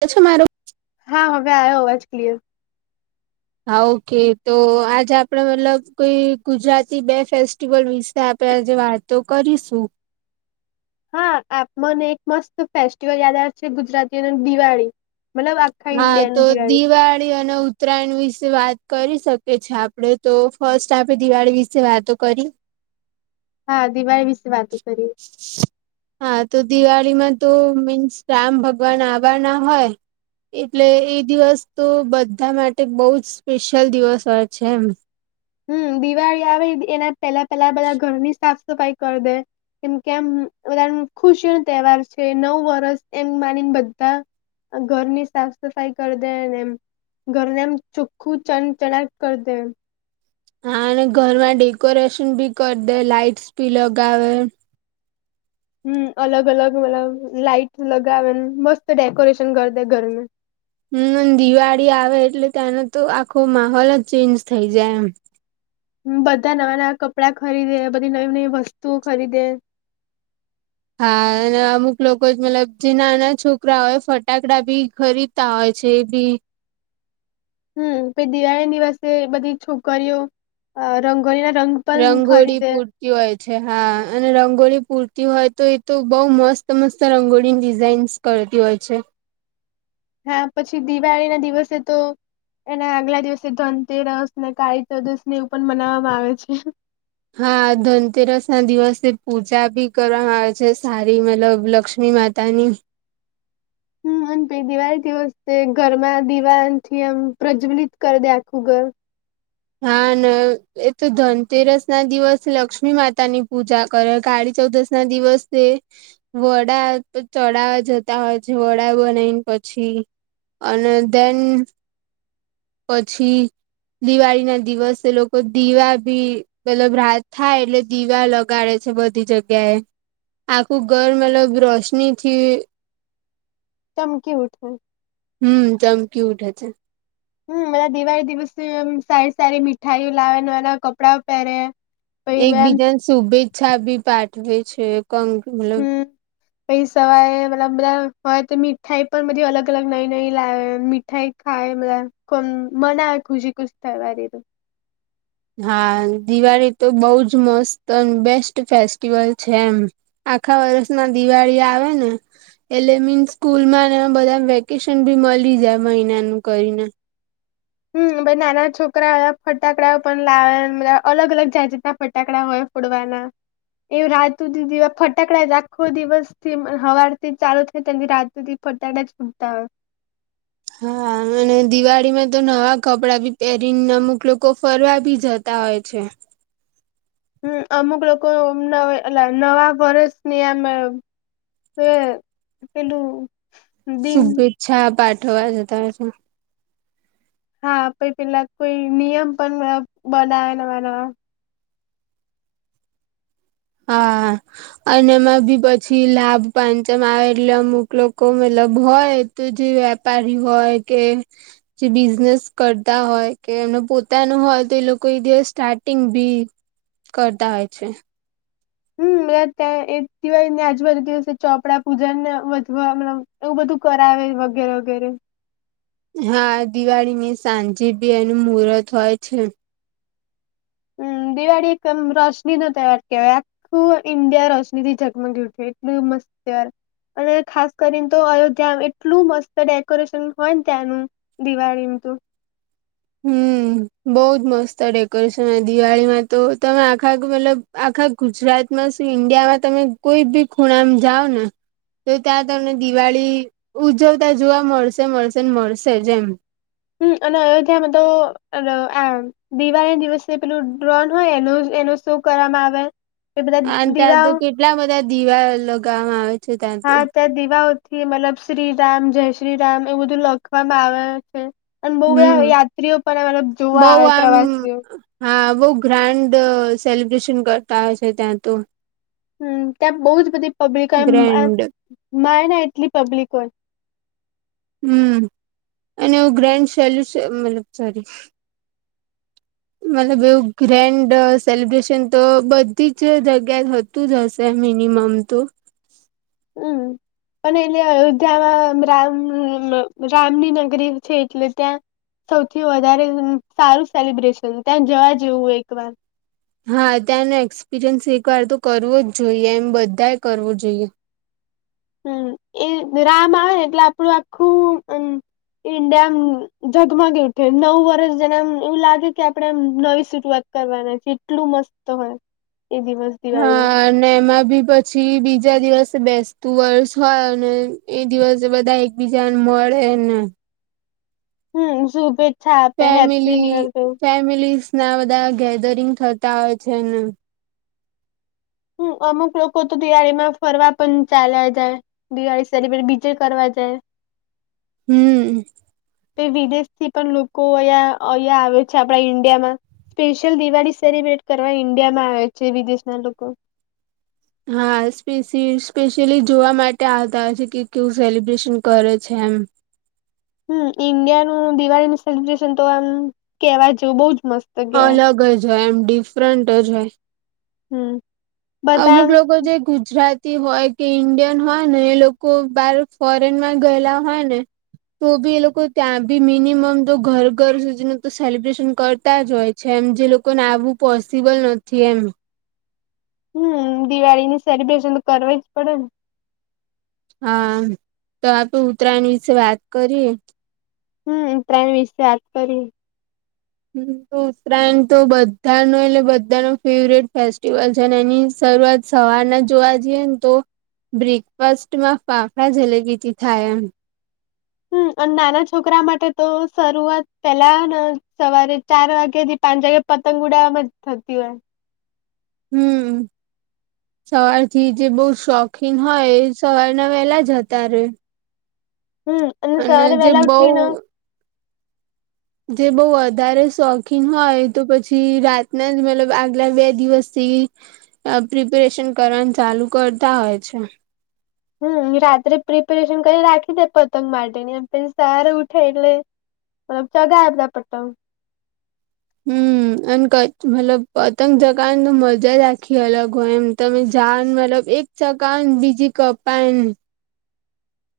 પછ મારો હા હવે આયો અવાજ ક્લીયર હા ઓકે તો આજે આપડે મતલબ કોઈ ગુજરાતી બે ફેસ્ટિવલ વિશે આપે આજે વાત તો કરીશું. હા આપ મને એક મસ્ત ફેસ્ટિવલ યાદ આવે છે ગુજરાતી અને દિવાળી મતલબ આખા હા ઈન્ડિયાની તો દિવાળી અને ઉત્તરાયણ વિશે વાત કરી શકીએ છીએ આપડે તો ફસ્ટ આપે દિવાળી વિશે વાતો કરી. હા દિવાળી વિશે વાતો કરીએ. હા તો દિવાળીમાં તો મીન્સ રામ ભગવાન આવવા ના હોય. એટલે એ દિવસ તો બધા માટે બહુ જ સ્પેશિયલ દિવસ હોય છે એમ. હમ દિવાળી આવે એના પેલા પેલા બધા ઘરની સાફ સફાઈ કરી દે. કેમ કેમ બધા ખુશી ન તહેવાર છે નવુ વર્ષ એમ માનીને બધા ઘરની સાફ સફાઈ કરી દે ને એમ. ઘરને એમ ચોખ્ખું ચન ચણાટ કરી દે હા અને ઘરમાં ડેકોરેશન ભી કરી દે લાાઈટસ ભી લગાવે. હમમ અલગ અલગ મતલબ લાઈટ લગાવેન મસ્ત ડેકોરેશન કરી દે ઘર હમ દિવાળી આવે એટલે ત્યાંનો તો આખો માહોલ જ ચેન્જ થઇ જાય એમ. બધા નવા નવા કપડા ખરીદે બધી નવી નવી વસ્તુઓ ખરીદે. હા અને અમુક લોકો જ મતલબ જે નાના છોકરા હોય ફટાકડા બી ખરીદ તા હોય છે એ બી. હમ પ દિવાળી દિવસે બધી છોકરીઓ રંગોળી ના રંગ પણ રંગોળી ખરીદે કરતી હોય છે હા અને રંગોળી પૂરતી હોય તો એ તો બઉ મસ્ત મસ્ત રંગોળીની ડિઝાઇન્સ કરતી હોય છે. હા પછી દિવાળી ના દિવસે તો એના આગલા દિવસે ધનતેરસ ને કાળી ચૌદશ ને એવું પણ મનાવવામાં આવે છે. હા ધનતેરસ ના દિવસે પૂજા ભી કરવામાં આવે છે સારી મતલબ લક્ષ્મી માતા તા ની હમ પ દિવાળીથી વસ ઘરમાં દિવાન થી એમ પ્રજ્વલિત કર દે આખું ઘર. હા ન એ તો ધનતેરસ ના દિવસે લક્ષ્મી માતા ની પૂજા કરે કાળી ચૌદશ ના દિવસે વડા તો ચડાવવા જતા હોય છે વડા બનાવીને પછી અને દેન પછી દિવાળી ના દિવસે લોકો દીવા ભી પેલ રાત થાય એટલે દીવા લગાડે છે બધી જગ્યા એ આખું ઘર મતલબ રોશનીથી ચમકી ઉઠે. હમ ચમકી ઉઠે છે. હમ એ દિવાળી દિવસે સારી- સારી મીઠાઈઓ લાવે, નવા- નવા કપડા પહેરે. પહિ એમ એકબીજાને શુભેચ્છા બી પાઠવે છે કંગ મતલબ હમ પછી સવારે મલબ બધા હોય તો મીઠાઈ પણ બધી અલગ - અલગ, નઈ - નઈ લાવે થાઈ ખાય બધા કો મના આવે ખુશી ખુશ થવા હા દિવાળી તો બવ જ મસ્ત અને બેસ્ટ ફેસ્ટિવલ છે. એમ. આખા વર્ષમાં દિવાળી આવે ને એટલે મીન્સ સ્કૂલ માં ને બધા વેકેશન ભી મળી જાય મહિનાનું કરીને. હમ નાના છોકરાઓ ફટાકડાઓ પણ લાવે અલગ અલગ જાજતના ફટાકડા હોય. ફોડવાના એવું રાતુ દીદી ફટાકડા રાખો દિવસ થી હવાથી ચાલુ થાય ત રાતૂદી ફટાટા જુટતા હો હા અને દિવાળી માં તો નવા કપડાં ભી પહેરીને અમુક લોકો ફરવા બી જત તા હોય છે. હમ અમુક લોકો એ નવા વર્ષની આમ તે પહેલુ શુભેચ્છા પાઠવવા જતા હોય છે. હા પહિ પેલા કોઈ નિયમ પણ બનાવે નવા-નવા હા અને એમાં બી પછી લાભ પાંચમ આવે એટલે અમુક લોકો મતલબ હોય. તો જે વેપારી હોય કે જે બિઝનેસ કરતા હોય કે એમનો પોતાનુ હોય, તો એ લોકો એ દવાય સ્ટાર્ટિંગ ભી કરતા હોય છે. હમ ત્યાં એ દિવાય ને આજુબાજુ દિવસે ચોપડા પૂજન વધવા મત એવું બધું કરાવે વગેરે વગેરે હા દિવાળીની સાંજે બી એનું મુહૂર્ત હોય છે. હમ દિવાળી એકમ રોશની નો તહેવાર કેવાય. હુ ઈન્ડિયા રોશનીથી ચકમગી ઉઠ એટલુ મસ્ત યાર અને ખાસ કરીને તો અયોધ્યા એટલું મસ્ત ડેકોરેશન હોય, ને ત્યાંનુ દિવાળીનો તો હમ બોવ જ મસ્ત આ ડેકોરેશન હોય, દિવાળીમાં તો તમે આખાખ મતલબ આખા ગુજરાતમાં શું ઈન્ડિયામાં તમે કોઈ બી ખૂણામાં જાઓ ને તો ત્યાં તમને દિવાળી ઉજવતા જોવા મળશે મળશે મળશે જ જેમ હમ અને અયોધ્યામાં તો આ દિવાળને દિવસ પેલું ડ્રોન હોય, એનો એનો શો કરવામાં આવે એ બધા અને ત્યાં દીવા તો કેટલા બધા દીવા લગાવવામાં આવે છે ત્યાં તો હા ત્યાં દીવાઓથી મતલબ શ્રીરામ, જય શ્રી રામ એવું બધું લખવામાં આવે છે. અને બહુ હમ બધા યાત્રીઓ પણ મલબ જોવા બઉ આવે આમ પ્રવાસીઓ હા બઉ ગ્રાન્ડ સેલિબ્રેશન કરતા હોય છે. ત્યાં તો હમ ત્યાં બહુ જ બધી પબ્લિકો હોય, ગ્રેન્ડ માય ના એટલી પબ્લિક હોય. હમ અને એવું ગ્રાન્ડ સેલ્યુસ મતલબ સોરી મતલબ એવું ગ્રેન્ડ સેલિબ્રેશન તો બધી જ જગ્યા જ હ તું જ હશે મિનિમમ તો અ હ પણ એટલે અયોધ્યામાં રામ રામની નગરી છે. એટલે ત્યા સૌથી વધારે સારું સેલિબ્રેશન, ત્યાં જવા જેવુ, હો એક વાર હા ત્યાંનો એક્સપિરિયન્સ એક વાર તો કરવો જ જોઈએ. એમ બધા કરવું જોઈએ. હમ એ રામ આવે એટલે આપડું આખુ ઈન્ડિયામ જગમગી ઉઠે. નવું વર્ષ જેનેમ એવુ લાગે કે આપડેમ નવી શરૂઆત કરવાના છે એટલું મસ્ત હોય, એ દિવસ દિવાળી નો હા અને એમાં બી બ પછી બીજા દિવસે બેસતું વર્ષ હોય, અને એ દિવસે બધા બીજાને મળેને હમ શુભેચ્છા આપે ફેમિલી હેપપીનીગર દવ ફેમિલીસ ના બધા ગેધરિંગ થતા હોય છેને. હમ અમુક લોકો તો દિવાળીમાં ફરવા પણ ચાલ્યા જાય. દિવાળી સેલિબ્રેટ બીજે કરવા જાય હમ્મ તે વિદેશથી પણ લોકો અહિયાં અહિયાં આવે છે આપણા ઈન્ડિયામાં. સ્પેશિયલ દિવાળી સેલિબ્રેટ કરવા ઈન્ડિયામાં આવે છે વિદેશનાં લોકો. હા સ્પેસી સ્પેશિયલી જોવા માટે આવતા હોય છે કે કેવું સેલિબ્રેશન કરે છે એમ. હમ્મ, ઈન્ડિયાનું દિવાળીનું સેલિબ્રેશન તો આમ કેવાય જેવું બઉ જ મસ્ત. કેવાય અલગ જ હોય એમ ડિફરન્ટ જ હોય. હમ્મ. અમુક લોકો જે ગુજ ગુજરાતી હોય કે ઈન્ડિયન હોય ને એ લોકો બહાર ફોરેનમાં ગયેલા હોય ને તો ભી એ લોકો ત્યાં ભી મિનિમમ તો ઘર ઘર સુધીનું તો સેલિબ્રેશન કર તા જ હોય છે એમ જે લોકોને આવવું પોસિબલ નથી એમ. હમ્મ, દિવાળીની સેલિબ્રેશન તો કરવી જ પડે ને. હા તો આપણે ઉત્તરાયણ વિશે વાત કરીએ. હમ્મ ત્રણ વિશે વાત કરીએ. હમ્મ ઉત્તરાયણ તો બધાનો એટલે બધાનો ફેવરેટ ફેસ્ટિવલ છે અને એની શરૂઆત સવારના જોવા જઈએ ને તો બ્રેકફાસ્ટમાં ફાફડા જલેબીથી થાય એમ. હમ્મ અને નાના છોકરા માટે તો શરૂઆત પેહલાં હને સવારે ચાર વાગ્યાથી પાંચ વાગ્યે પતંગ ઉડાડવામા જ થતી હોય. હમ્મ. સવારથી જે બહુ શોખીન હોય સવારનાં વહેલાં જતાં રે. હમ્મ અને સવારે જે વેહલા બઉ ઉઠીને જે બઉ વધારે શોખીન હોય તો પછી રાતનાં જ મતલબ આગલા બે દિવસથી અ પ્રિપેરેશન કરવાનું ચાલુ કરતાં હોય છે. હમ રાત્રે પ્રિપરેશન કરી રાખ્યુ છે પતંગ માટેની અને પછી સવારે ઉઠે એટલે મતલબ ચગાવે ત્યાં પતંગ. હમ્મ. અને કઈ મતલબ પતંગ જગાવાની તો મજા જ આખી અલગ હોય એમ તમે જાવને મતલબ એક ચગાવન બીજી કપાયન.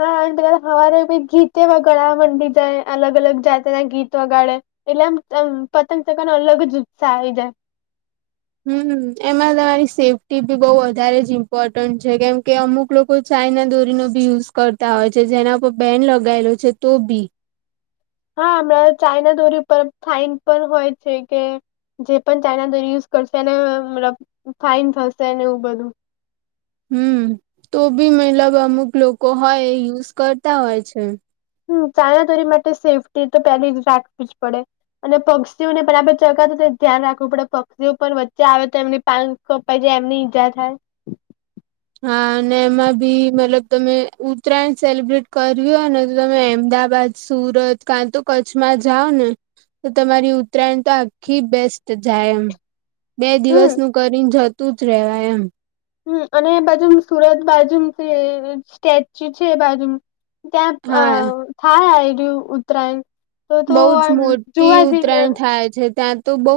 હા તો પેહલા હવારે બી ગીતે વગાડવા માંડી જાય અલગ અલગ જાતના ગીત વગાડે. એટલે આમ આમ પતંગ ચતંગ ચગાવવાનો અલગ જ ઉત્સાહ આવી જાય. હમ્મ, એમાં તમારી સેફ્ટી ભી બઉ વધારે જ ઈમ્પોર્ટન્ટ છે કેમ કે અમુક લોકો ચાયના દોરીનો બી યુઝ કરતા હોય છે જેના પર બેન લગાયેલો છે તો બી. હા હમણાં તો ચાઈના દોરી ઉપર ફાઇન પણ હોય છે કે જે પણ ચાઈના દોરી યુઝ કરશે એને મલતબ ફાઈન થશે એવું બધું. હમ્મ તો બી મતલબ અમુક લોકો હોય એ યુઝ કરતા હોય છે. હમ્મ, તાયાતોરી માટે સેફ્ટી તો પેહલી જ રાખવી જ પડે. અને પક્ષીઓને પણ આપણે ચરતાં વખતે ધ્યાન રાખવું પડે પક્ષીઓ પણ વચ્ચે આવે તો એમની પાન કપાઈ જાય એમની ઈજા થાય. હા અને એમાં બી મતલબ તમે ઉત્તરાયણ સેલિબ્રેટ કર્યું હોયને તો તમે એમદાબાદ સુરત કાંતો કચ્છમાં જાવને તો તમારી ઉત્તરાયણ તો આખી બેસ્ટ જાય એમ. બે હમ દિવસનું કરીન જતું જ રહેવાય એમ. હમ્મ અને એ બાજુ સુરત બાજુ મ તી સ્ટેચ્યુ છે એ બાજુમ ત્યાં અ હા થાહે આ રહયું ઉત્તરાયણ તો તો બઉ જ આમ મોટી જોવા જ ઉતરાયણ થાય છે ત્યાં તો બઉ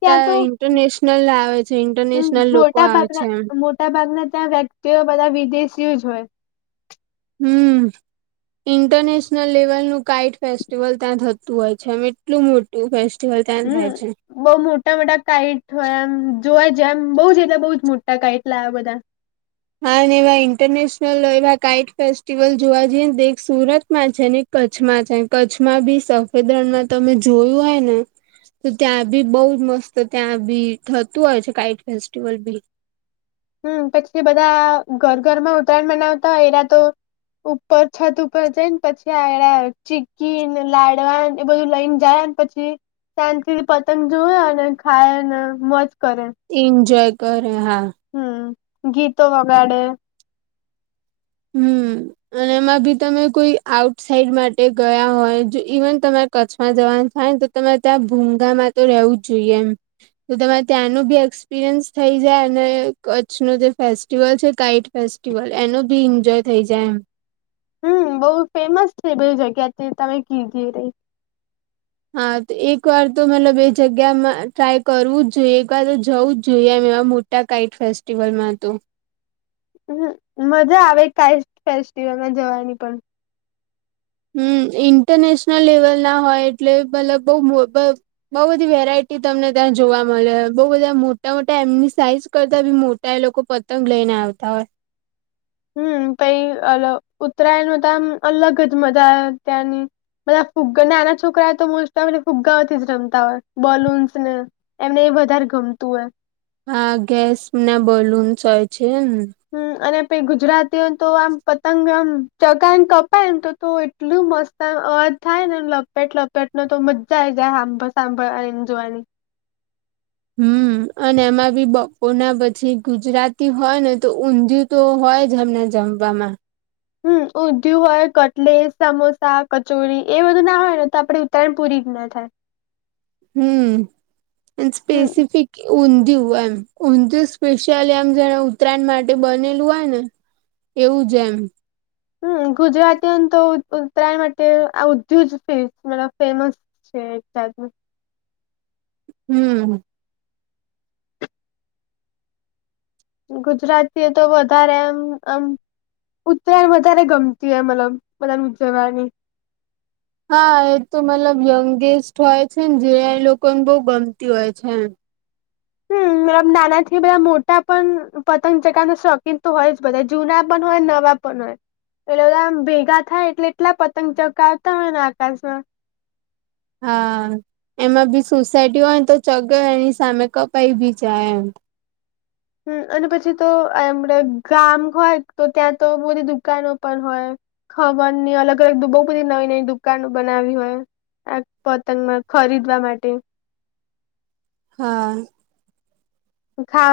ત્યાં તો ર નેશનલ આવે છે ઈન્ટરનેશનલ લોકો મોટા આવે છે એમ. ભાગના મોટા ભાગના ત્યાં વ્યક્તિઓ બધા વિદેશીઓ જ હોય. હમ્મ, ઈન્ટરનેશનલ લેવલનું કાઇટ ફેસ્ટિવલ ત્યાં થતું હોય છે એમ એટલું મોટું ફેસ્ટિવલ ત્યાં થાય હમ છે. બઉ મોટા મોટા કાઈટ હોય એમ જોવાય જાય એમ બહુ જ એટલે બઉ જ મોટા કાઉટ લાવે બધાં. હા અને એવા ઈન્ટરનેશનલ એવા કાઈટ ફેસ્ટિવલ જોવા જઈએ ને તો એક સુરતમાં છે ને એક કચ્છમાં છે કચ્છમાં બી સફેદ રણમાં તમે જોયું હોય ને તો ત્યાં બી બઉ જ મસ્ત ત્યાં બી થતું હોય છે કાઇટ ફેસ્ટિવલ બી. હમ પછી બધા ઘર ઘરમાં ઉત્તરાયણ બનાવતા હોય એના તો ઉપર છત ઉપર જાય ને પછી આગળ ચીકીને લાડવાન એ બધું લઈને જાય ને. પછી શાંતિથી પતંગ જોએ અને ખાય અને મજ કરે એન્જોય કરે હા. હમ્મ ગીતો વગાડે. હમ્મ. અને એમાં બી તમે કોઈ આઉટ સાઇડ માટે ગયા હોય જો ઈવન તમારે કચ્છમાં જવાનું થય તો. તમારે ત્યાં ભૂંગામાં તો રહેવું જ જોઈએ એમ તો તમારે ત્યાંનું બી એક્સપિરિયન્સ થઈ જાય અને કચ્છ ન જે ફેસ્ટિવલ છે કાઇક ફેસ્ટિવલ એનો ભી એન્જોય થઈ જાય એમ. હમ બઉુ ફેમસ છે બધ જગ્યાથી તમે કીધ રહી. હા તો એક વાર તો મતલ બે જગ્યામાં ટ્રાય કરવું જ જોઈએ એક વાર તો જવું જ જોઈએ એમ એવાટ કઇટ ફેસ્ટિવલમાં હતું. હમ મજા આવે કઈ ફેસ્ટિવલમાં જવાની પણ હમ ઇન્ટરનેશનલ લેવલ ના હોય એટલે મતલબ બઉ બઉ બધી વેરાયટી તમને ત્યાં જોવા મળે બઉ બધા મોટા મોટા એમની સાઈઝ કરતા બી ત્યાં એ લોકો પતંગ લઈ ને આવતા હોય. હમ પ અલ ઉત્તરાયણ ન તો આમ અલગ જ મજા ત્યાંની બધા ફુગ્ગા ને નાના છોકરા તો મોસ્ટ ફુગ્ગાઓથી જ રમતા હોય બલૂન્સ ને એમને એ વધારે ગમતું હોય. હા ગેસ ને બલૂનસ હોય છેને. હમ અને પ ગુજરાતીઓ તો આમ પતંગ આમ ચગ કપાય ને તો એટલું મસ્ત અવાજ થાય ને લપેટ લપેટ ન તો મજા આ આવી જાય સાંભળ સાંભળ આવીને જોવાની. હમ્મ. અને એમાં બી બપોર ના પછી ગુજરાતી હોય ને તો ઊંધિયું તો હોય જ હમણાં. [unintelligible] હમ ઉઊંધયું હોય કટલે સમોસા કચોરી એ બધું ના હોય ને તો આપે તરણ પૂરીતના થાય. હમ્મ એ હમ સ્પેસિફિક. ઊંધિયું એમ ઊંધિયું સ્પેશિયલ એમ જેને ઉત્તરાયણ માટે બનેલું હોય ને એવું જ એમ હમ ગુજરાતી તો ઉત્તરાયણ માટે આ ઉધુજ મબ ફેમસ. [unintelligible] હમ્મ. ગુજરાતી એ તો વધારે એમ આમ ઉદ્યાન વધારે ગમતી એ મતલબ મધ ઉદ જગની હા એ તો મતલબ યંગેસ્ટ હોય છે ને જે લોકોને બહુ ગમતી હોય છે હમ મતલબ નાના થી બધા મોટા પણ પતંગ ચગાવવાના શોખીન તો હોય જ બધા જૂના પણ હોય નવા હો પલે બધામ ભેગા થાય એટલે એટલા પતંગ ચોકાવતા હોય ને આકાશમાં હા એમાં બી સોસાયટી હોયને તો ચગે એની સામે કપાઈ બી જાય એમ હમ અને પછી તો એમડ ગામ હોય તો ત્યાં તો બધી દુકાનો પણ હોય ખવાનની અલગ અલગ બહુ બધી નવી નવી દુકાનો બનાવી હોય આ પતંગમાં ખરીદવા માટે હા. [inaudible]